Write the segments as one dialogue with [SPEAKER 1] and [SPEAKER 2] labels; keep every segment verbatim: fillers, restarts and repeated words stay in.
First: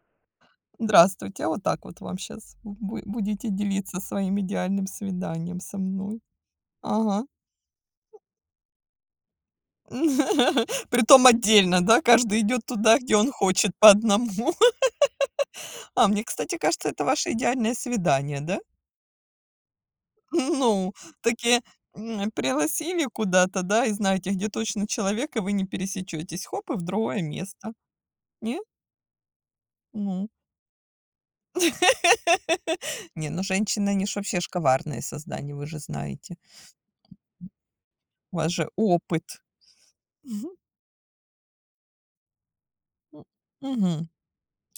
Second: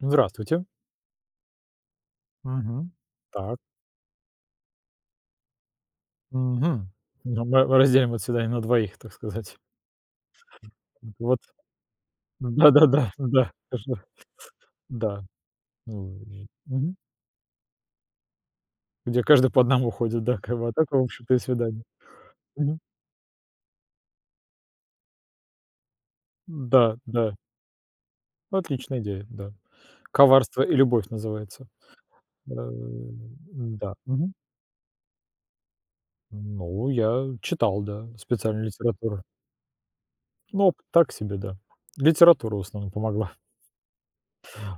[SPEAKER 1] Здравствуйте.
[SPEAKER 2] Здравствуйте. а Вот так вот вам сейчас
[SPEAKER 1] Мгм.
[SPEAKER 2] будете
[SPEAKER 1] Так.
[SPEAKER 2] делиться своим идеальным свиданием со мной.
[SPEAKER 1] Мгм.
[SPEAKER 2] Ага.
[SPEAKER 1] Ну, мы разделим это свидание на двоих, так сказать.
[SPEAKER 2] Притом
[SPEAKER 1] Вот.
[SPEAKER 2] отдельно, да? Каждый идет туда,
[SPEAKER 1] Да-да-да,
[SPEAKER 2] где он
[SPEAKER 1] да,
[SPEAKER 2] хочет, по
[SPEAKER 1] каждый
[SPEAKER 2] одному.
[SPEAKER 1] да.
[SPEAKER 2] А
[SPEAKER 1] Ну,
[SPEAKER 2] мне,
[SPEAKER 1] и
[SPEAKER 2] кстати, кажется,
[SPEAKER 1] мгм.
[SPEAKER 2] это ваше идеальное свидание, да?
[SPEAKER 1] Где каждый по одному ходит, да, как бы, а так,
[SPEAKER 2] Ну,
[SPEAKER 1] в общем-то, и
[SPEAKER 2] такие,
[SPEAKER 1] свидание.
[SPEAKER 2] м,
[SPEAKER 1] Мгм.
[SPEAKER 2] пригласили куда-то, да, и знаете, где точно человек, и вы не пересечетесь. Хоп, и в
[SPEAKER 1] Да,
[SPEAKER 2] другое
[SPEAKER 1] да.
[SPEAKER 2] место. Не?
[SPEAKER 1] Отличная идея, да.
[SPEAKER 2] Ну.
[SPEAKER 1] "Коварство и любовь" называется. Э,
[SPEAKER 2] Не, ну женщины,
[SPEAKER 1] да.
[SPEAKER 2] они ж
[SPEAKER 1] Мгм.
[SPEAKER 2] вообще ж коварные создания, вы же знаете.
[SPEAKER 1] Ну, я читал, да,
[SPEAKER 2] У вас
[SPEAKER 1] специальную
[SPEAKER 2] же
[SPEAKER 1] литературу.
[SPEAKER 2] опыт.
[SPEAKER 1] Ну, опыт так себе, да. Литература в основном
[SPEAKER 2] М,
[SPEAKER 1] помогла.
[SPEAKER 2] мгм.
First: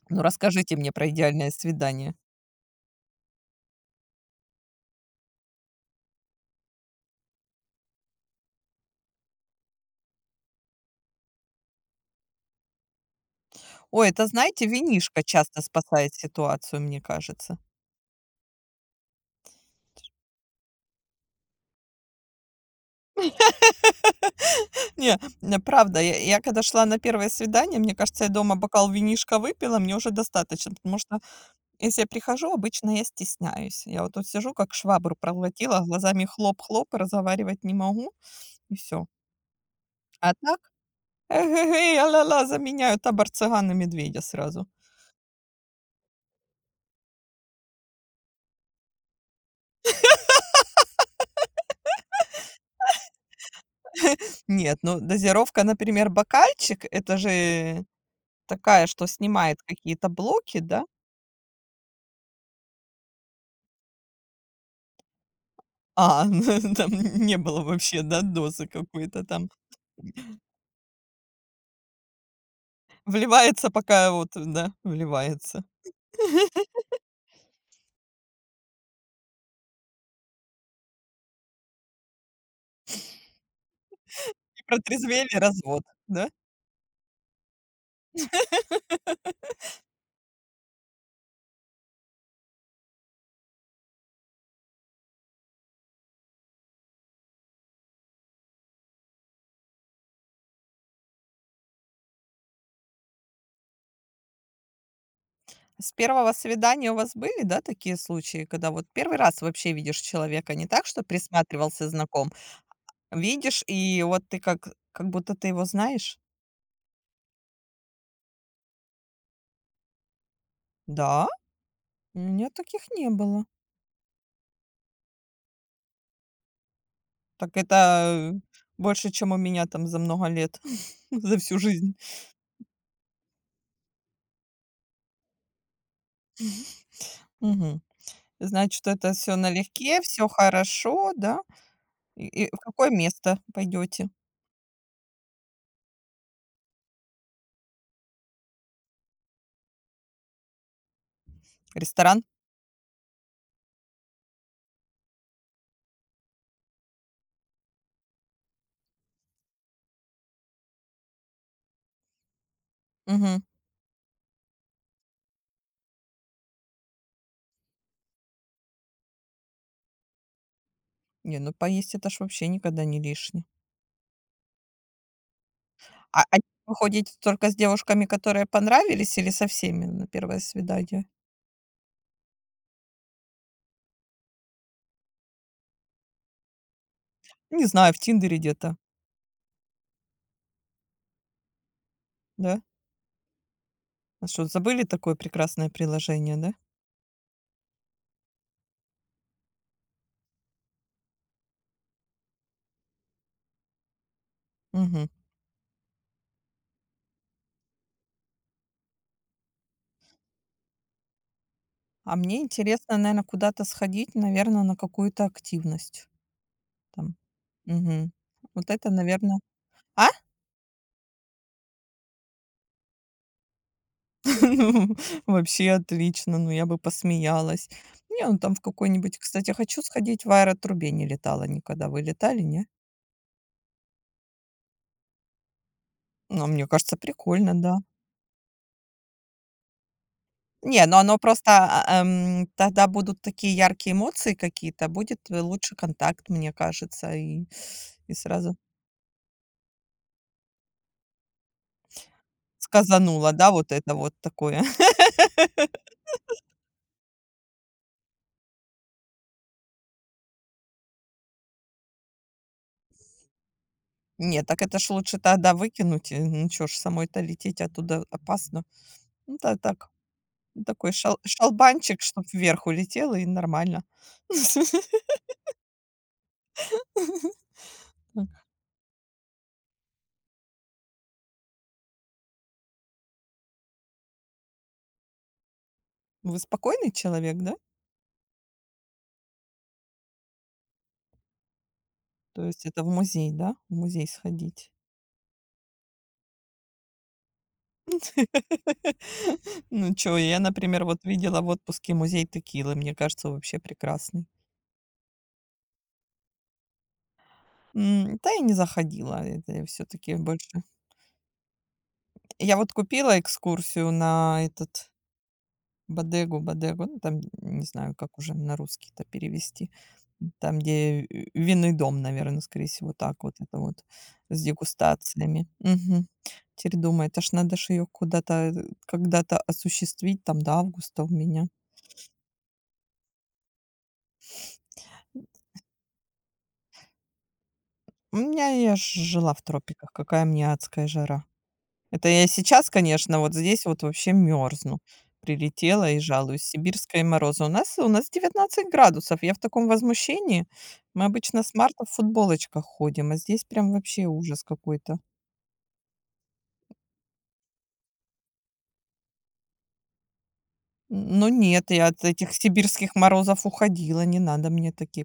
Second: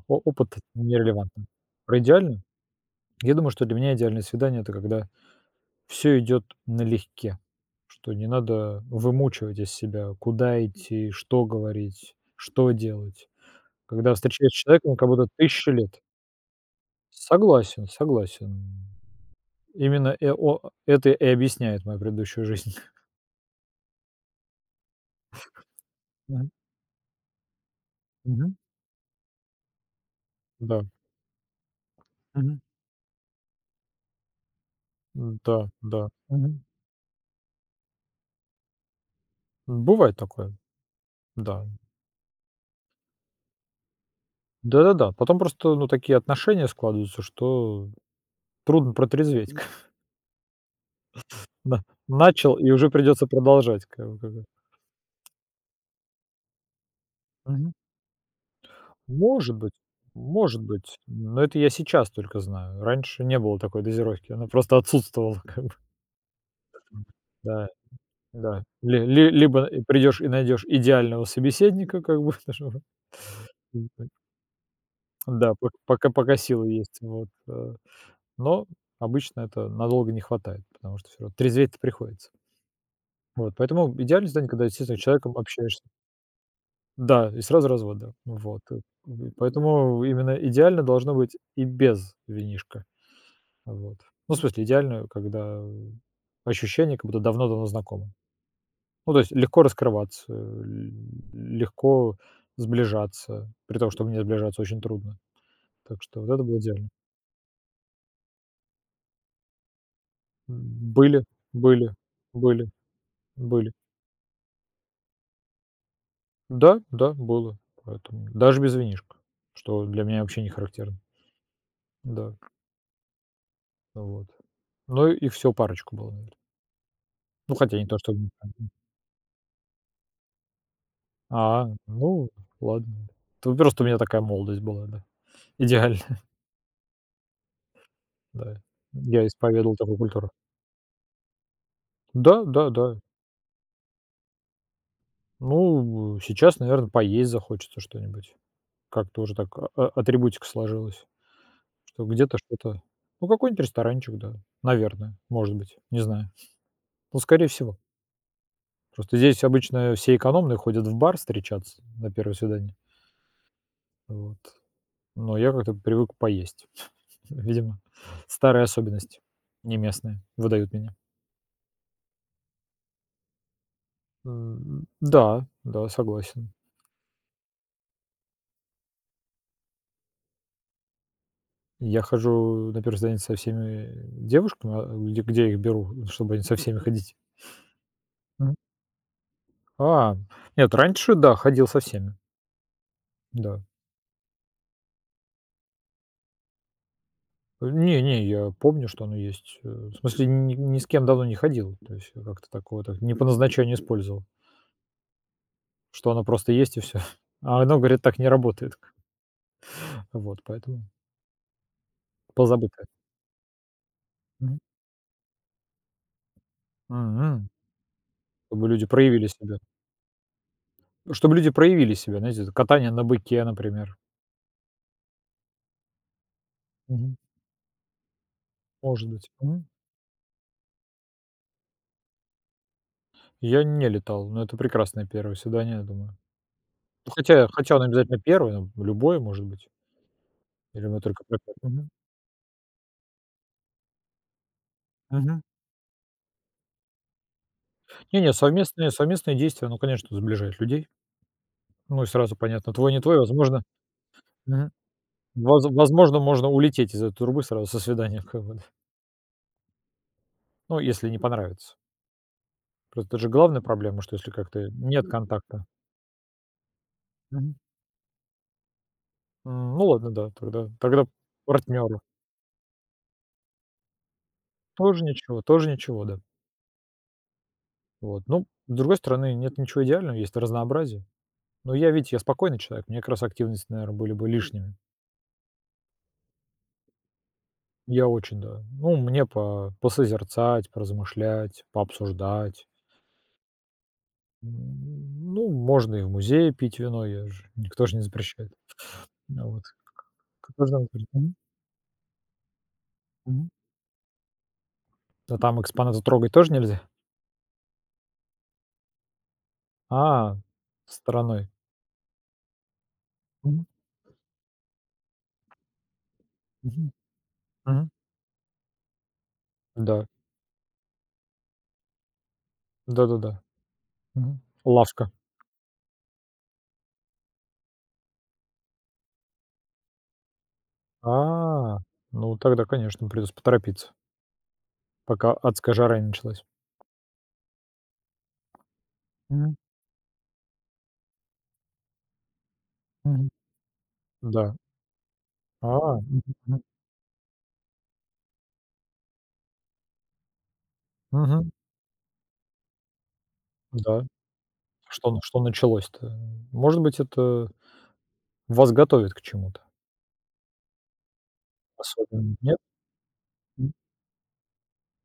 [SPEAKER 1] О
[SPEAKER 2] Ну,
[SPEAKER 1] опыт
[SPEAKER 2] расскажите мне про
[SPEAKER 1] нерелевантен.
[SPEAKER 2] идеальное
[SPEAKER 1] Про
[SPEAKER 2] свидание.
[SPEAKER 1] идеальное? Я думаю, что для меня идеальное свидание — это когда все идет налегке, что не надо вымучивать из себя, куда идти, что говорить, что делать.
[SPEAKER 2] Ой,
[SPEAKER 1] Когда
[SPEAKER 2] это,
[SPEAKER 1] встречаешь
[SPEAKER 2] знаете,
[SPEAKER 1] человека, он как
[SPEAKER 2] винишко
[SPEAKER 1] будто
[SPEAKER 2] часто
[SPEAKER 1] тысяча лет.
[SPEAKER 2] спасает ситуацию, мне кажется.
[SPEAKER 1] Согласен, согласен. Именно э о это и объясняет мою предыдущую жизнь.
[SPEAKER 2] Не, м, правда, я я
[SPEAKER 1] Мгм.
[SPEAKER 2] когда шла на первое свидание, мне кажется, я
[SPEAKER 1] Мгм.
[SPEAKER 2] дома бокал винишка выпила, мне уже достаточно,
[SPEAKER 1] Да.
[SPEAKER 2] потому что если я прихожу,
[SPEAKER 1] Мгм.
[SPEAKER 2] обычно я стесняюсь. Я вот тут сижу, как швабру
[SPEAKER 1] Да,
[SPEAKER 2] проглотила, а
[SPEAKER 1] да.
[SPEAKER 2] глазами
[SPEAKER 1] Мгм.
[SPEAKER 2] хлоп-хлоп, и разговаривать не могу, и все.
[SPEAKER 1] Бывает
[SPEAKER 2] А
[SPEAKER 1] такое.
[SPEAKER 2] так,
[SPEAKER 1] Да.
[SPEAKER 2] эх-эх-эй, а ля заменяю табор цыган и медведя сразу.
[SPEAKER 1] Да-да-да. Потом просто, ну, такие отношения складываются, что трудно протрезветь. Да, начал и уже придется продолжать, как бы как бы.
[SPEAKER 2] Нет, ну, дозировка, например, бокальчик — это
[SPEAKER 1] Мгм.
[SPEAKER 2] же такая, что
[SPEAKER 1] Может
[SPEAKER 2] снимает
[SPEAKER 1] быть,
[SPEAKER 2] какие-то блоки,
[SPEAKER 1] может
[SPEAKER 2] да?
[SPEAKER 1] быть, но это я сейчас только знаю. Раньше не было такой дозировки, она просто отсутствовала как бы.
[SPEAKER 2] А, ну, там не было
[SPEAKER 1] Да,
[SPEAKER 2] вообще, да,
[SPEAKER 1] да.
[SPEAKER 2] дозы
[SPEAKER 1] Ли
[SPEAKER 2] какой-то
[SPEAKER 1] ли
[SPEAKER 2] там.
[SPEAKER 1] либо и придёшь и найдешь идеального собеседника, как бы, чтобы.
[SPEAKER 2] Вливается, пока вот, да,
[SPEAKER 1] Да,
[SPEAKER 2] вливается.
[SPEAKER 1] пок пока пока силы есть, вот, э. Но обычно это надолго не хватает, потому что все равно трезветь приходится. Вот, поэтому идеальный станет, когда
[SPEAKER 2] И
[SPEAKER 1] действительно с человеком
[SPEAKER 2] протрезвели —
[SPEAKER 1] общаешься.
[SPEAKER 2] развод, да?
[SPEAKER 1] Да, и сразу развод, да. Вот. Э, м, поэтому именно идеально должно быть и без винишка. Вот. Ну, в смысле, идеально, когда ощущение, как будто давно-давно знакомы. Ну, то есть легко раскрываться, л легко сближаться, при том, чтобы не сближаться очень трудно.
[SPEAKER 2] С
[SPEAKER 1] Так что вот
[SPEAKER 2] первого
[SPEAKER 1] это было идеально.
[SPEAKER 2] свидания у вас были, да, такие случаи, когда вот первый раз вообще видишь человека, не так,
[SPEAKER 1] М,
[SPEAKER 2] что
[SPEAKER 1] были,
[SPEAKER 2] присматривался,
[SPEAKER 1] были,
[SPEAKER 2] знаком?
[SPEAKER 1] были,
[SPEAKER 2] Видишь,
[SPEAKER 1] были.
[SPEAKER 2] и вот ты как как будто ты его знаешь?
[SPEAKER 1] Да, да, было. Поэтому даже без винишка, что для меня вообще не характерно.
[SPEAKER 2] Да? У
[SPEAKER 1] Да,
[SPEAKER 2] меня таких не было.
[SPEAKER 1] вот. Ну и всё, парочку было, навер
[SPEAKER 2] Так
[SPEAKER 1] ну, хотя
[SPEAKER 2] это,
[SPEAKER 1] не то чтобы.
[SPEAKER 2] э, больше, чем у меня там за много лет, за всю
[SPEAKER 1] А,
[SPEAKER 2] жизнь.
[SPEAKER 1] ну, ладно. То просто у меня такая молодость была, да. Идеальная,
[SPEAKER 2] Мгм.
[SPEAKER 1] да.
[SPEAKER 2] Значит, это
[SPEAKER 1] Я
[SPEAKER 2] все
[SPEAKER 1] исповедовал такую
[SPEAKER 2] налегке, все
[SPEAKER 1] культуру.
[SPEAKER 2] хорошо, да? И
[SPEAKER 1] Да,
[SPEAKER 2] и в
[SPEAKER 1] да,
[SPEAKER 2] какое
[SPEAKER 1] да.
[SPEAKER 2] место пойдете?
[SPEAKER 1] Ну, сейчас, наверное, поесть захочется что-нибудь. Как-то уже так а а атрибутика сложилась, что
[SPEAKER 2] Ресторан?
[SPEAKER 1] где-то что-то. Ну, какой-нибудь ресторанчик, да. Наверное, может быть, не знаю. Ну, скорее всего. Просто здесь обычно все экономные ходят в бар встречаться на первое свидание.
[SPEAKER 2] Мгм.
[SPEAKER 1] Вот. Но я как-то привык поесть. Видимо, старые особенности, не местные, выдают меня.
[SPEAKER 2] Не, ну поесть — это ж вообще никогда не лишне.
[SPEAKER 1] М, да, да,
[SPEAKER 2] А а
[SPEAKER 1] согласен.
[SPEAKER 2] вы ходите только с девушками, которые понравились, или со всеми на первое свидание?
[SPEAKER 1] Я хожу на первое свидание со всеми девушками. А где где я их беру, чтобы они со всеми ходить?
[SPEAKER 2] Не знаю, в "Тиндере"
[SPEAKER 1] М.
[SPEAKER 2] где-то,
[SPEAKER 1] А, нет, раньше, да, ходил со всеми,
[SPEAKER 2] да?
[SPEAKER 1] да.
[SPEAKER 2] А что, забыли такое прекрасное приложение, да?
[SPEAKER 1] Не, не, я помню, что оно есть. Э, в смысле, ни ни с кем давно не ходил. То есть я как-то такого так не по назначению использовал,
[SPEAKER 2] Мгм.
[SPEAKER 1] что оно просто есть и все. А оно, говорит, так не работает. Вот поэтому
[SPEAKER 2] А мне
[SPEAKER 1] позабытое.
[SPEAKER 2] интересно, наверное, куда-то сходить,
[SPEAKER 1] Мгм.
[SPEAKER 2] наверное, на какую-то активность там.
[SPEAKER 1] Мгм.
[SPEAKER 2] Мгм.
[SPEAKER 1] Чтобы
[SPEAKER 2] Вот
[SPEAKER 1] люди
[SPEAKER 2] это,
[SPEAKER 1] проявили
[SPEAKER 2] наверное,
[SPEAKER 1] себя.
[SPEAKER 2] а?
[SPEAKER 1] Ну, чтобы люди проявили себя, знаете, это катание на быке, например.
[SPEAKER 2] Ну, вообще отлично, ну, я бы
[SPEAKER 1] Мгм.
[SPEAKER 2] посмеялась. Не, ну, там в
[SPEAKER 1] Может
[SPEAKER 2] какой-нибудь
[SPEAKER 1] быть.
[SPEAKER 2] кстати,
[SPEAKER 1] Мгм.
[SPEAKER 2] хочу сходить, в "Аэротрубе" не летала никогда. Вы летали, не?
[SPEAKER 1] Я не летал, но это прекрасное первое свидание, я думаю.
[SPEAKER 2] Ну, мне кажется,
[SPEAKER 1] Ну, хотя
[SPEAKER 2] прикольно,
[SPEAKER 1] хотя
[SPEAKER 2] да.
[SPEAKER 1] он обязательно первый, но любое может быть. Или
[SPEAKER 2] Не, но
[SPEAKER 1] мы
[SPEAKER 2] оно
[SPEAKER 1] только про
[SPEAKER 2] просто,
[SPEAKER 1] один? Мгм.
[SPEAKER 2] а, эм, тогда будут такие яркие эмоции какие-то, будет
[SPEAKER 1] Мгм.
[SPEAKER 2] э, лучше контакт, мне кажется, и и
[SPEAKER 1] Не-не,
[SPEAKER 2] сразу
[SPEAKER 1] совместные совместные действия, ну конечно, сближают людей. Ну и сразу понятно, твой, не твой.
[SPEAKER 2] сказанула, да,
[SPEAKER 1] Возможно.
[SPEAKER 2] вот это вот такое.
[SPEAKER 1] Мгм. воз возможно, можно улететь из этой трубы сразу со свиданием, как бы, да. Ну, если не понравится. Просто это же главная проблема, что если
[SPEAKER 2] Не, так
[SPEAKER 1] как-то
[SPEAKER 2] это ж
[SPEAKER 1] нет
[SPEAKER 2] лучше тогда
[SPEAKER 1] контакта.
[SPEAKER 2] выкинуть, э, ну, чё ж самой-то
[SPEAKER 1] Мгм.
[SPEAKER 2] лететь оттуда опасно. Ну, да,
[SPEAKER 1] М, ну
[SPEAKER 2] так.
[SPEAKER 1] ладно, да,
[SPEAKER 2] Ну,
[SPEAKER 1] тогда
[SPEAKER 2] такой
[SPEAKER 1] тогда
[SPEAKER 2] шал
[SPEAKER 1] партнёру.
[SPEAKER 2] шалбанчик, чтоб вверх улетело, и нормально.
[SPEAKER 1] Тоже ничего, тоже ничего, да. Вот.
[SPEAKER 2] М.
[SPEAKER 1] Ну, с другой стороны, нет ничего идеального, есть разнообразие. Но я, видите, я спокойный человек, мне как раз активности, наверное, были бы лишними.
[SPEAKER 2] Вы спокойный человек, да?
[SPEAKER 1] Я очень, да. Ну, мне по посозерцать, поразмышлять,
[SPEAKER 2] То есть
[SPEAKER 1] пообсуждать.
[SPEAKER 2] это в музей, да? В музей сходить.
[SPEAKER 1] М, ну, можно и в музее пить вино, я же, никто же не запрещает. Ну вот.
[SPEAKER 2] Ну,
[SPEAKER 1] К
[SPEAKER 2] чё, я,
[SPEAKER 1] к нужно
[SPEAKER 2] например, вот
[SPEAKER 1] выбрать. Мгм.
[SPEAKER 2] видела в отпуске музей текилы. Мне кажется,
[SPEAKER 1] Мгм.
[SPEAKER 2] вообще прекрасный.
[SPEAKER 1] А там экспонаты трогать тоже нельзя?
[SPEAKER 2] М, да, я не заходила. Это все таки
[SPEAKER 1] А,
[SPEAKER 2] больше
[SPEAKER 1] стороной.
[SPEAKER 2] я вот купила
[SPEAKER 1] Мгм.
[SPEAKER 2] экскурсию на этот Бодегу, Бодегу,
[SPEAKER 1] Мгм.
[SPEAKER 2] ну, там, не
[SPEAKER 1] Мгм.
[SPEAKER 2] знаю, как уже на русский это перевести.
[SPEAKER 1] Да.
[SPEAKER 2] Там, где, э, винный дом, наверное, скорее всего, так вот
[SPEAKER 1] Да-да-да.
[SPEAKER 2] это вот,
[SPEAKER 1] Мгм.
[SPEAKER 2] с
[SPEAKER 1] Лавка.
[SPEAKER 2] дегустациями. Мгм. Теперь думаю, это ж надо ж её куда-то, э, когда-то осуществить, там до августа у меня.
[SPEAKER 1] А, ну тогда, конечно, придётся поторопиться, пока адская жара не началась.
[SPEAKER 2] У меня я ж жила в
[SPEAKER 1] Мгм.
[SPEAKER 2] тропиках, какая мне адская жара. Это я сейчас, конечно,
[SPEAKER 1] Мгм.
[SPEAKER 2] вот здесь вот вообще
[SPEAKER 1] Да.
[SPEAKER 2] мерзну.
[SPEAKER 1] А,
[SPEAKER 2] Прилетела и
[SPEAKER 1] мгм,
[SPEAKER 2] жалуюсь.
[SPEAKER 1] мгм.
[SPEAKER 2] Сибирские морозы. У нас у нас девятнадцать градусов. Я в таком возмущении. Мы обычно
[SPEAKER 1] Мгм.
[SPEAKER 2] с марта в футболочках ходим, а здесь прям
[SPEAKER 1] Да.
[SPEAKER 2] вообще ужас какой-то.
[SPEAKER 1] Что н что началось-то? Может быть, это вас готовит к чему-то
[SPEAKER 2] Но нет, я от этих
[SPEAKER 1] особенно, нет?
[SPEAKER 2] сибирских морозов
[SPEAKER 1] М.
[SPEAKER 2] уходила. Не надо мне такие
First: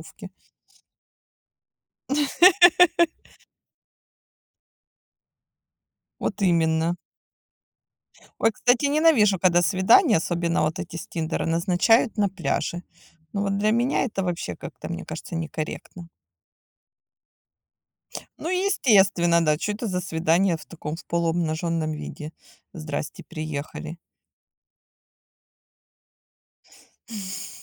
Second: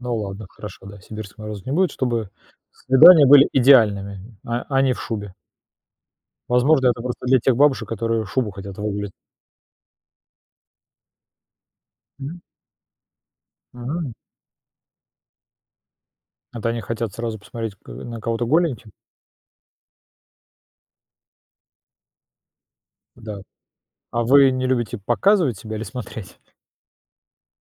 [SPEAKER 1] Ну ладно, хорошо, да, сибирского мороза не будет, чтобы свидания были идеальными, а а не в шубе.
[SPEAKER 2] Вот
[SPEAKER 1] Возможно,
[SPEAKER 2] именно.
[SPEAKER 1] это просто для тех бабушек, которые шубу
[SPEAKER 2] Ой,
[SPEAKER 1] хотят
[SPEAKER 2] кстати,
[SPEAKER 1] выгулять.
[SPEAKER 2] ненавижу, когда свидания, особенно вот эти с Тиндера, назначают на
[SPEAKER 1] Мгм.
[SPEAKER 2] пляже. Ну вот для меня
[SPEAKER 1] Мгм.
[SPEAKER 2] это вообще как-то, мне кажется, некорректно.
[SPEAKER 1] Это они хотят сразу посмотреть к на кого-то
[SPEAKER 2] Ну,
[SPEAKER 1] голеньким?
[SPEAKER 2] естественно, да. Что это за свидание в таком в полуобнаженном виде? Здрасте,
[SPEAKER 1] Да.
[SPEAKER 2] приехали.
[SPEAKER 1] А вы не любите показывать себя или смотреть?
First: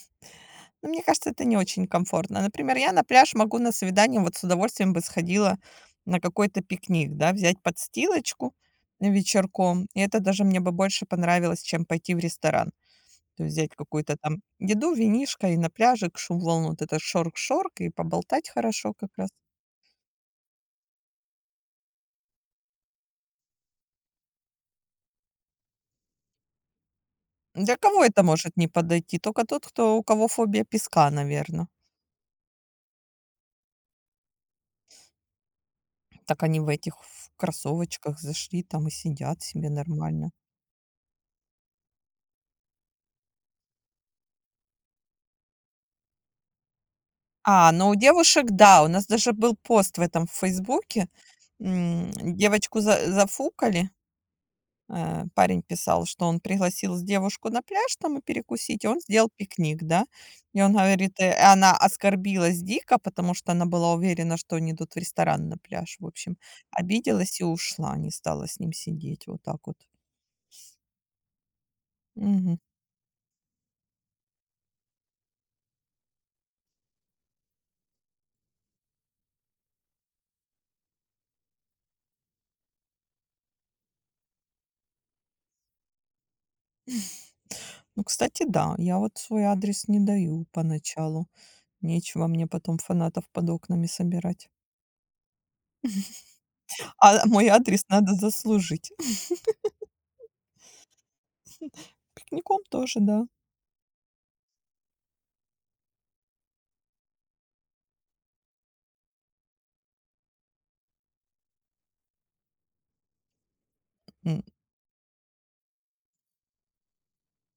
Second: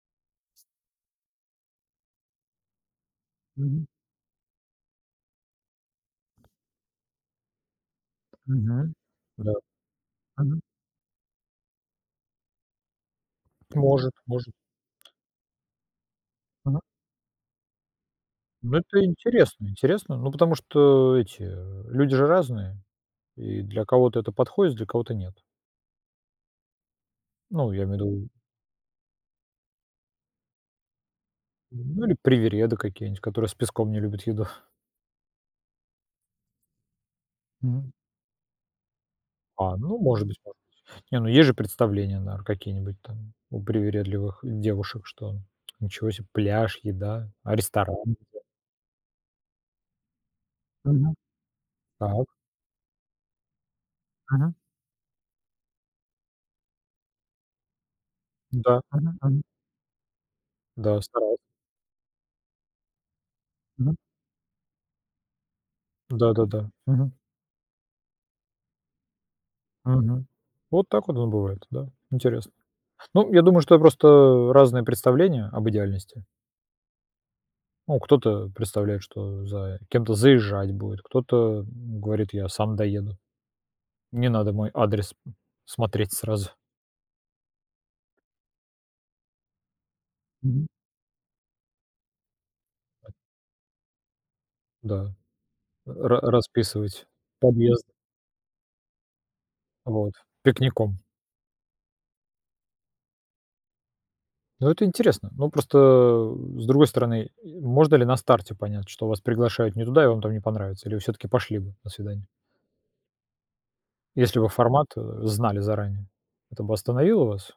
[SPEAKER 2] Ну, мне кажется, это не очень комфортно. Например, я на пляж могу на
[SPEAKER 1] Мгм.
[SPEAKER 2] свидание, вот с удовольствием бы сходила на какой-то пикник, да, взять подстилочку
[SPEAKER 1] Мгм. Да.
[SPEAKER 2] вечерком. И это даже мне
[SPEAKER 1] Мгм.
[SPEAKER 2] бы больше понравилось, чем пойти в ресторан. То есть взять
[SPEAKER 1] Может,
[SPEAKER 2] какую-то там
[SPEAKER 1] может.
[SPEAKER 2] еду, винишко и на пляже к шум волн,
[SPEAKER 1] Мгм.
[SPEAKER 2] вот это шорк-шорк, и поболтать
[SPEAKER 1] Ну,
[SPEAKER 2] хорошо
[SPEAKER 1] это
[SPEAKER 2] как раз.
[SPEAKER 1] интересно, интересно. Ну, потому что эти, э, люди же разные, и для кого-то это подходит, для кого-то нет. Ну,
[SPEAKER 2] Для
[SPEAKER 1] я имею в
[SPEAKER 2] кого это
[SPEAKER 1] виду,
[SPEAKER 2] может не подойти? Только тот, кто у кого фобия песка, наверное.
[SPEAKER 1] ну, или привереды какие-нибудь, которые с песком не любят еду.
[SPEAKER 2] Так они в этих в
[SPEAKER 1] Мгм.
[SPEAKER 2] кроссовочках зашли там и сидят себе
[SPEAKER 1] А, ну, может
[SPEAKER 2] нормально.
[SPEAKER 1] быть, может быть. Не, ну, есть же представления, наверно, какие-нибудь там у привередливых девушек, что ничего себе, пляж, еда, а
[SPEAKER 2] А, но
[SPEAKER 1] ресторан?
[SPEAKER 2] у девушек, да, у нас даже был пост в этом в "Фейсбуке".
[SPEAKER 1] Мгм.
[SPEAKER 2] М,
[SPEAKER 1] Так.
[SPEAKER 2] девочку за зафукали.
[SPEAKER 1] Мгм.
[SPEAKER 2] Э, парень писал, что он пригласил девушку на пляж там и
[SPEAKER 1] Да.
[SPEAKER 2] перекусить, и он
[SPEAKER 1] Мгм.
[SPEAKER 2] сделал
[SPEAKER 1] Мгм.
[SPEAKER 2] пикник, да. И он
[SPEAKER 1] Да,
[SPEAKER 2] говорит, э,
[SPEAKER 1] стараюсь.
[SPEAKER 2] она оскорбилась дико, потому что она была
[SPEAKER 1] Мгм.
[SPEAKER 2] уверена, что они идут в ресторан на пляж. В общем,
[SPEAKER 1] Да-да-да. Мгм.
[SPEAKER 2] обиделась и ушла, не стала с ним сидеть. Вот так вот.
[SPEAKER 1] Мгм. Вот так вот оно бывает, да. Интересно.
[SPEAKER 2] Мгм.
[SPEAKER 1] Ну, я думаю, что просто разные представления об идеальности. Ну, кто-то представляет, что за кем-то заезжать будет, кто-то говорит: "Я сам доеду, не надо мой адрес смотреть сразу".
[SPEAKER 2] Ну, кстати, да, я вот свой адрес не даю
[SPEAKER 1] Мгм.
[SPEAKER 2] поначалу. Нечего мне потом фанатов под окнами собирать.
[SPEAKER 1] Да, ра расписывать
[SPEAKER 2] А мой адрес
[SPEAKER 1] подъезд,
[SPEAKER 2] надо заслужить.
[SPEAKER 1] вот, пикником.
[SPEAKER 2] Пикником тоже, да.
[SPEAKER 1] Ну, это интересно. Ну, просто, э, с другой стороны, можно ли на старте понять, что вас приглашают не туда и вам там не понравится, или вы всё-таки пошли бы на свидание? Если
[SPEAKER 2] М,
[SPEAKER 1] бы формат, э, знали заранее, это бы остановило вас,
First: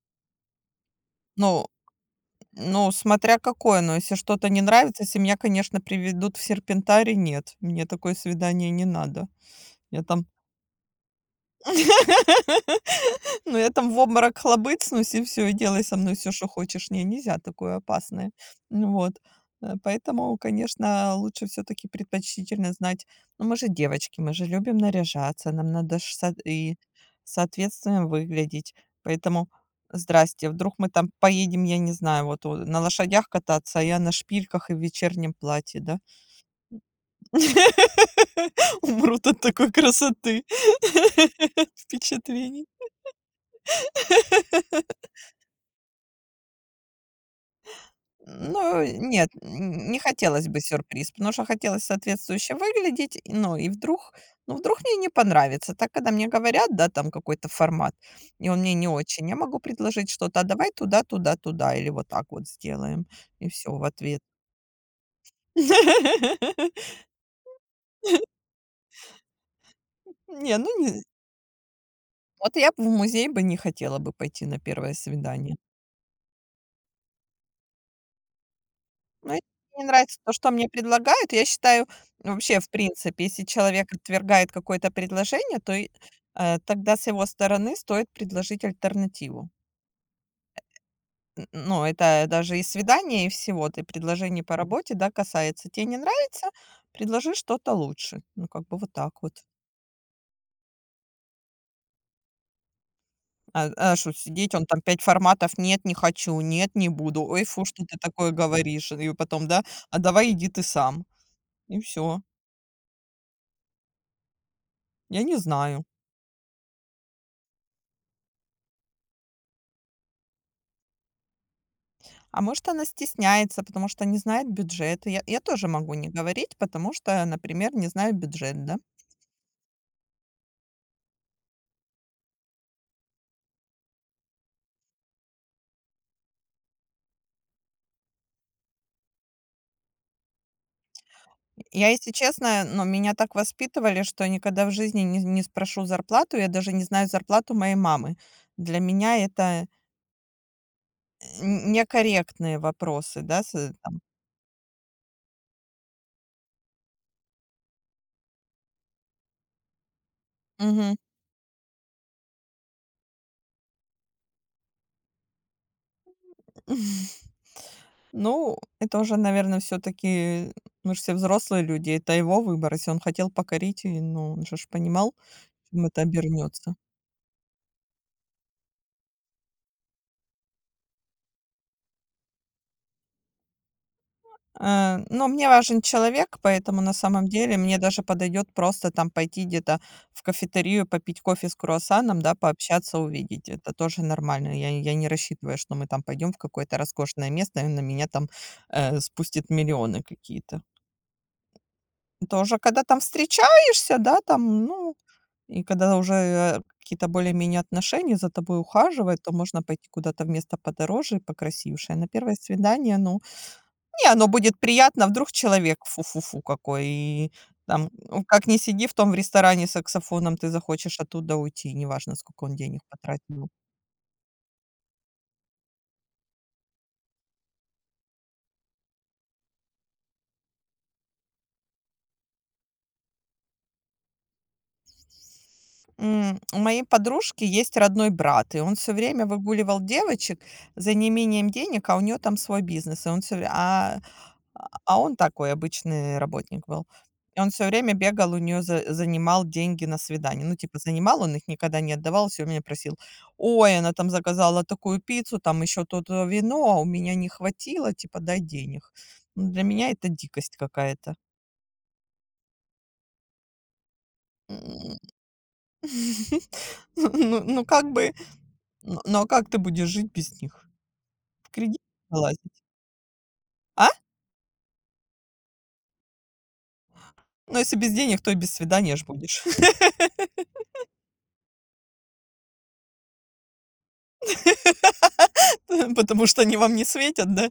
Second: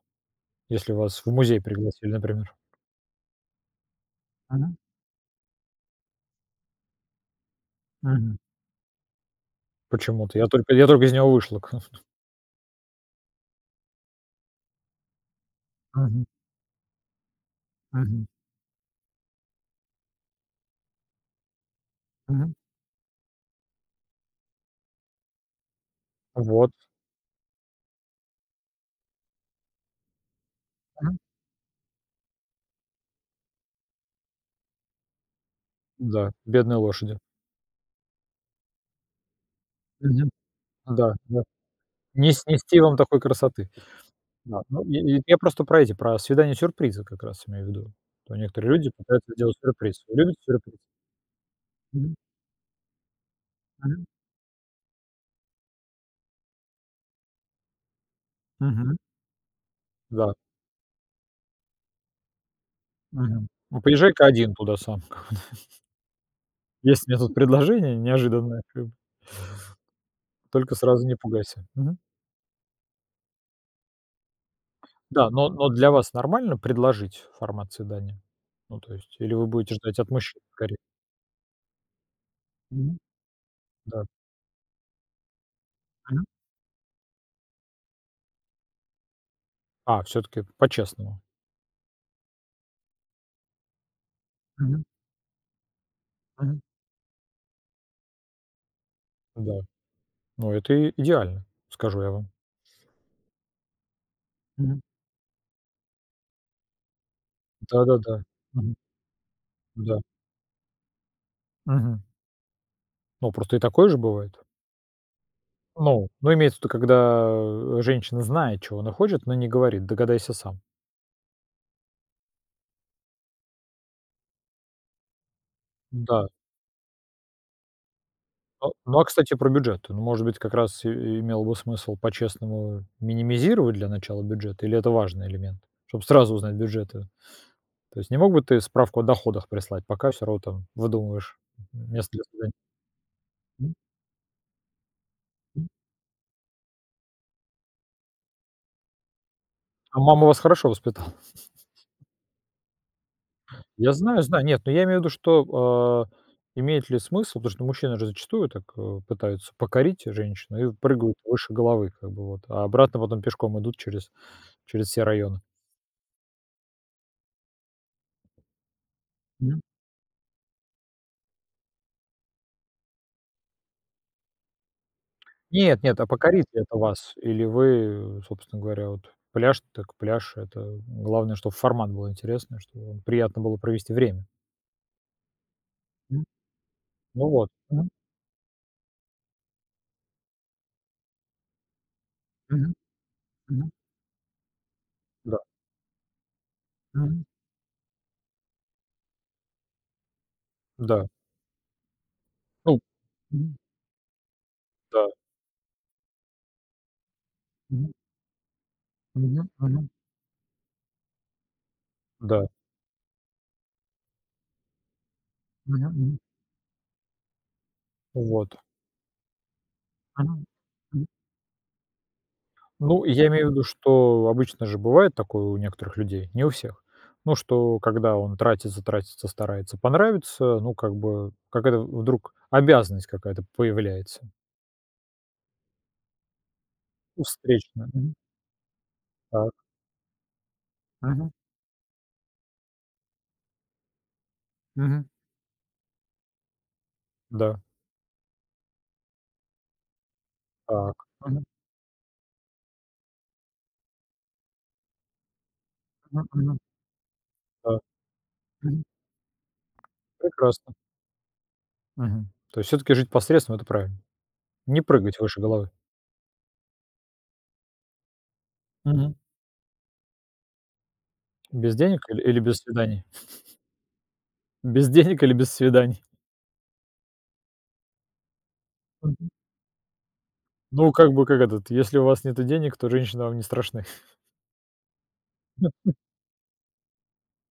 [SPEAKER 1] если вас в музей
[SPEAKER 2] ну
[SPEAKER 1] пригласили, например?
[SPEAKER 2] ну, смотря какое, но если что-то не
[SPEAKER 1] Мгм,
[SPEAKER 2] нравится, если меня, конечно, приведут в серпентарий, нет, мне такое
[SPEAKER 1] мгм.
[SPEAKER 2] свидание не надо. Я там
[SPEAKER 1] Почему-то. Я только я только из него вышел.
[SPEAKER 2] ну, я там в обморок хлобыцнусь, и все и делай со мной
[SPEAKER 1] Мгм,
[SPEAKER 2] все, что хочешь. Не, нельзя такое
[SPEAKER 1] мгм,
[SPEAKER 2] опасное. Ну вот. Э, поэтому, конечно, лучше все таки
[SPEAKER 1] мгм,
[SPEAKER 2] предпочтительно знать. Ну, мы же девочки, мы же любим наряжаться, нам надо ж со
[SPEAKER 1] вот.
[SPEAKER 2] и соответственно выглядеть. Поэтому здрасте, вдруг мы там
[SPEAKER 1] Мгм.
[SPEAKER 2] поедем, я не знаю, вот, о, на лошадях кататься, а я на шпильках и в вечернем платье, да?
[SPEAKER 1] Да, бедные лошади.
[SPEAKER 2] Умрут от такой
[SPEAKER 1] Мгм.
[SPEAKER 2] красоты,
[SPEAKER 1] Да, да. Не
[SPEAKER 2] впечатлений.
[SPEAKER 1] снести вам такой красоты. Да, ну, и и я просто про эти, про свидание сюрприза как раз имею в виду. То некоторые
[SPEAKER 2] Ну,
[SPEAKER 1] люди
[SPEAKER 2] нет,
[SPEAKER 1] пытаются сделать
[SPEAKER 2] н не
[SPEAKER 1] сюрприз. Вы любите
[SPEAKER 2] хотелось бы
[SPEAKER 1] сюрприз?
[SPEAKER 2] сюрприз, потому что хотелось
[SPEAKER 1] Мгм,
[SPEAKER 2] соответствующе выглядеть. И, ну, и
[SPEAKER 1] мгм,
[SPEAKER 2] вдруг ну, вдруг мне не понравится. Так, когда мне говорят, да, там какой-то формат, и он мне не
[SPEAKER 1] мгм,
[SPEAKER 2] очень, я могу предложить
[SPEAKER 1] да.
[SPEAKER 2] что-то: "А давай туда, туда, туда". Или вот так вот сделаем.
[SPEAKER 1] Мгм.
[SPEAKER 2] И все
[SPEAKER 1] Ну,
[SPEAKER 2] в ответ.
[SPEAKER 1] поезжай-ка один туда сам. Есть у меня тут предложение неожиданное.
[SPEAKER 2] Не, ну
[SPEAKER 1] Только
[SPEAKER 2] не
[SPEAKER 1] сразу не пугайся. Мгм.
[SPEAKER 2] вот я б в музей бы не хотела бы пойти на первое
[SPEAKER 1] Да, но
[SPEAKER 2] свидание.
[SPEAKER 1] но для вас нормально предложить формат свидания? Ну, то есть
[SPEAKER 2] Ну,
[SPEAKER 1] или вы
[SPEAKER 2] если
[SPEAKER 1] будете
[SPEAKER 2] мне не
[SPEAKER 1] ждать от
[SPEAKER 2] нравится то,
[SPEAKER 1] мужчин
[SPEAKER 2] что мне
[SPEAKER 1] скорее?
[SPEAKER 2] предлагают, я считаю, вообще, в
[SPEAKER 1] Мгм.
[SPEAKER 2] принципе, если человек
[SPEAKER 1] Да.
[SPEAKER 2] отвергает какое-то предложение, то и,
[SPEAKER 1] Мгм.
[SPEAKER 2] э, тогда с его стороны стоит предложить альтернативу.
[SPEAKER 1] А, все таки по-честному.
[SPEAKER 2] Н ну, это даже и свидание, и всего. Ты предложений по
[SPEAKER 1] Мгм.
[SPEAKER 2] работе, да, касается. Тебе не нравится —
[SPEAKER 1] Мгм.
[SPEAKER 2] предложи что-то лучше. Ну, как бы вот так вот.
[SPEAKER 1] Да. Ну, это и идеально, скажу я вам.
[SPEAKER 2] А а шо сидеть, он
[SPEAKER 1] Мгм.
[SPEAKER 2] там пять форматов: "Нет, не хочу", "Нет, не буду", "Ой, фу, что ты
[SPEAKER 1] Да-да-да.
[SPEAKER 2] такое
[SPEAKER 1] Мгм.
[SPEAKER 2] говоришь". И потом, да: "А
[SPEAKER 1] Да.
[SPEAKER 2] давай иди ты сам". И
[SPEAKER 1] Мгм.
[SPEAKER 2] все.
[SPEAKER 1] Ну, просто и такое же бывает.
[SPEAKER 2] Я не знаю.
[SPEAKER 1] Ну ну, имеется в виду, когда, э, женщина знает, чего она хочет, но не говорит: "Догадайся сам".
[SPEAKER 2] А может, она стесняется, потому что не знает бюджет. Я я тоже могу не
[SPEAKER 1] Да.
[SPEAKER 2] говорить, потому что, например, не знаю бюджет,
[SPEAKER 1] Ну
[SPEAKER 2] да.
[SPEAKER 1] ну, а, кстати, про бюджет. Ну, может быть, как раз и и имело бы смысл по-честному минимизировать для начала бюджет, или это важный элемент, чтобы сразу узнать бюджеты? То есть не мог бы ты справку о доходах прислать, пока все равно там выдумываешь
[SPEAKER 2] Я,
[SPEAKER 1] место
[SPEAKER 2] если
[SPEAKER 1] для свидания?
[SPEAKER 2] честно, но меня так
[SPEAKER 1] М,
[SPEAKER 2] воспитывали, что никогда в жизни не не
[SPEAKER 1] м.
[SPEAKER 2] спрошу зарплату. Я даже не знаю зарплату моей мамы. Для меня это,
[SPEAKER 1] А мама вас хорошо воспитала?
[SPEAKER 2] э, н некорректные вопросы, да, с, э,
[SPEAKER 1] Я
[SPEAKER 2] там.
[SPEAKER 1] знаю, знаю. Нет, но я имею в виду, что, а, имеет ли смысл, потому что мужчины же зачастую так, э, пытаются покорить женщину и
[SPEAKER 2] Мгм.
[SPEAKER 1] прыгают выше головы как бы вот, а обратно потом пешком идут через через все районы.
[SPEAKER 2] Ну, это уже, наверное, все таки мы же все взрослые люди, это его выбор. Если он хотел покорить, и, ну, он же ж понимал,
[SPEAKER 1] Нет,
[SPEAKER 2] чем
[SPEAKER 1] нет,
[SPEAKER 2] это
[SPEAKER 1] а покорит ли
[SPEAKER 2] обернется.
[SPEAKER 1] это вас? Или вы, собственно говоря, вот, пляж так пляж. Это главное, чтобы формат был интересный, чтобы приятно было провести время.
[SPEAKER 2] Э, но мне важен
[SPEAKER 1] М.
[SPEAKER 2] человек, поэтому на
[SPEAKER 1] Ну
[SPEAKER 2] самом
[SPEAKER 1] вот.
[SPEAKER 2] деле мне
[SPEAKER 1] Мгм.
[SPEAKER 2] даже подойдет просто там пойти где-то в кафетерию, попить кофе с круассаном, да,
[SPEAKER 1] Мгм.
[SPEAKER 2] пообщаться, увидеть.
[SPEAKER 1] Мгм.
[SPEAKER 2] Это тоже нормально. Я я не
[SPEAKER 1] Да.
[SPEAKER 2] рассчитываю, что мы там пойдем в какое-то
[SPEAKER 1] Мгм.
[SPEAKER 2] роскошное место, и на меня там, э, спустят миллионы какие-то.
[SPEAKER 1] Да.
[SPEAKER 2] Тоже
[SPEAKER 1] Ну.
[SPEAKER 2] когда там
[SPEAKER 1] Мгм.
[SPEAKER 2] встречаешься, да, там, ну,
[SPEAKER 1] Да.
[SPEAKER 2] и когда уже, э, какие-то более-менее
[SPEAKER 1] Мгм.
[SPEAKER 2] отношения, за тобой ухаживают, то
[SPEAKER 1] Мгм.
[SPEAKER 2] можно
[SPEAKER 1] Мгм.
[SPEAKER 2] пойти куда-то в место подороже и покрасивше. А на первое
[SPEAKER 1] Да.
[SPEAKER 2] свидание, ну не, оно будет приятно, вдруг человек
[SPEAKER 1] Мгм. Мгм.
[SPEAKER 2] фу-фу-фу какой, и там, ну, как
[SPEAKER 1] Вот.
[SPEAKER 2] ни сиди в том в ресторане с саксофоном, ты захочешь
[SPEAKER 1] Мгм.
[SPEAKER 2] оттуда уйти, неважно, сколько он денег
[SPEAKER 1] Ну, я
[SPEAKER 2] потратил.
[SPEAKER 1] имею в виду, что обычно же бывает такое у некоторых людей, не у всех. Ну, что когда он тратится, тратится, старается понравиться, ну, как бы, какая-то вдруг обязанность какая-то появляется.
[SPEAKER 2] М, у моей
[SPEAKER 1] Ну,
[SPEAKER 2] подружки есть
[SPEAKER 1] встречная.
[SPEAKER 2] родной
[SPEAKER 1] Мгм.
[SPEAKER 2] брат, и он все время
[SPEAKER 1] Так.
[SPEAKER 2] выгуливал девочек за
[SPEAKER 1] Мгм.
[SPEAKER 2] неимением денег, а у нее там свой бизнес, и он все. Вре а А а
[SPEAKER 1] Мгм.
[SPEAKER 2] он такой обычный работник был. И он
[SPEAKER 1] Да.
[SPEAKER 2] все время бегал у нее занимал деньги на свидание, ну, типа,
[SPEAKER 1] Так.
[SPEAKER 2] занимал, он
[SPEAKER 1] Мгм.
[SPEAKER 2] их никогда не отдавал, всё меня просил: "Ой, она там заказала такую пиццу, там еще то-то
[SPEAKER 1] Мгм. Мгм.
[SPEAKER 2] вино, а у меня не
[SPEAKER 1] Да.
[SPEAKER 2] хватило, типа, дай
[SPEAKER 1] Мгм.
[SPEAKER 2] денег". Ну, для меня это дикость
[SPEAKER 1] Прекрасно.
[SPEAKER 2] какая-то.
[SPEAKER 1] Мгм. То есть все-таки жить посредством — это правильно. Не
[SPEAKER 2] М.
[SPEAKER 1] прыгать выше головы.
[SPEAKER 2] Ну ну, как бы, ну
[SPEAKER 1] Мгм.
[SPEAKER 2] ну, а как ты будешь жить без них? В
[SPEAKER 1] Без
[SPEAKER 2] кредит
[SPEAKER 1] денег или или без
[SPEAKER 2] залазить.
[SPEAKER 1] свиданий?
[SPEAKER 2] А?
[SPEAKER 1] Без денег или без свиданий?
[SPEAKER 2] Ну, если без денег, то и без свидания ж
[SPEAKER 1] Мгм.
[SPEAKER 2] будешь.
[SPEAKER 1] Ну, как бы, как этот, если у вас нету денег, то женщины вам не страшны.
[SPEAKER 2] Потому что они вам не светят, да?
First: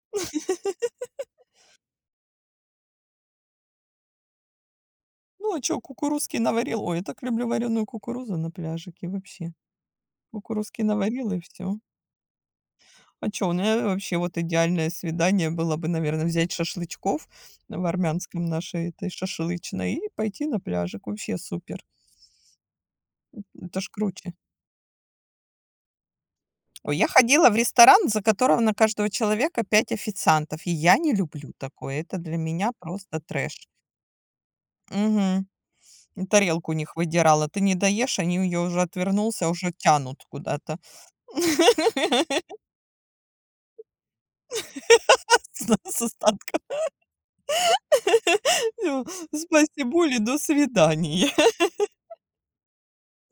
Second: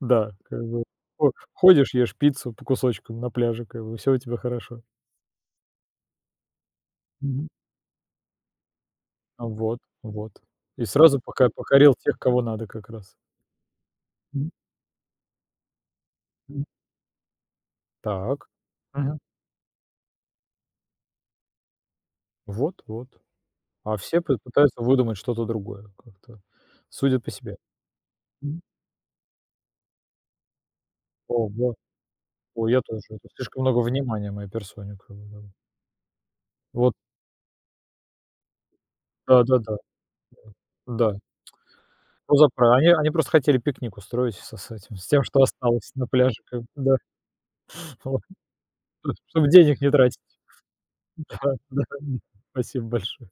[SPEAKER 1] Да, как бы, хо ходишь, ешь пиццу по кусочкам на пляже, как бы, все у тебя хорошо.
[SPEAKER 2] Ну, а чё, кукурузки наварил. Ой, я так
[SPEAKER 1] Мгм.
[SPEAKER 2] люблю вареную кукурузу на пляжике
[SPEAKER 1] А
[SPEAKER 2] вообще.
[SPEAKER 1] Вот, вот.
[SPEAKER 2] Кукурузки
[SPEAKER 1] И сразу
[SPEAKER 2] наварил и
[SPEAKER 1] пока
[SPEAKER 2] всё.
[SPEAKER 1] покорил тех, кого надо как раз.
[SPEAKER 2] А чё, у меня вообще вот
[SPEAKER 1] М,
[SPEAKER 2] идеальное свидание было бы, наверное, взять
[SPEAKER 1] м.
[SPEAKER 2] шашлычков в армянском
[SPEAKER 1] Так.
[SPEAKER 2] нашей этой
[SPEAKER 1] Мгм.
[SPEAKER 2] шашлычной и пойти на пляжик. Вообще супер.
[SPEAKER 1] Вот, вот.
[SPEAKER 2] Это ж
[SPEAKER 1] А все
[SPEAKER 2] круче.
[SPEAKER 1] пы пытаются выдумать что-то другое как-то,
[SPEAKER 2] Ой, я
[SPEAKER 1] судят по
[SPEAKER 2] ходила
[SPEAKER 1] себе.
[SPEAKER 2] в ресторан, за которого
[SPEAKER 1] М.
[SPEAKER 2] на каждого человека пять официантов, и я не
[SPEAKER 1] О,
[SPEAKER 2] люблю
[SPEAKER 1] да.
[SPEAKER 2] такое. Это для
[SPEAKER 1] Ой,
[SPEAKER 2] меня
[SPEAKER 1] я тоже.
[SPEAKER 2] просто
[SPEAKER 1] Это слишком
[SPEAKER 2] трэш.
[SPEAKER 1] много внимания моей персоне, как бы,
[SPEAKER 2] Мгм.
[SPEAKER 1] да.
[SPEAKER 2] И тарелку у
[SPEAKER 1] Вот,
[SPEAKER 2] них выдирала. Ты не доешь, они её уже отвернулся,
[SPEAKER 1] да-да-да,
[SPEAKER 2] уже
[SPEAKER 1] да.
[SPEAKER 2] тянут куда-то.
[SPEAKER 1] Да, да. Ну, за пра они они просто хотели пикник устроить со с этим, с тем, что осталось
[SPEAKER 2] С
[SPEAKER 1] на пляже, как
[SPEAKER 2] остатком.
[SPEAKER 1] бы, да. Вот.
[SPEAKER 2] Всё,
[SPEAKER 1] Чтоб денег не
[SPEAKER 2] спасибули,
[SPEAKER 1] тратить.
[SPEAKER 2] до свидания.
[SPEAKER 1] Да, да. Спасибо большое.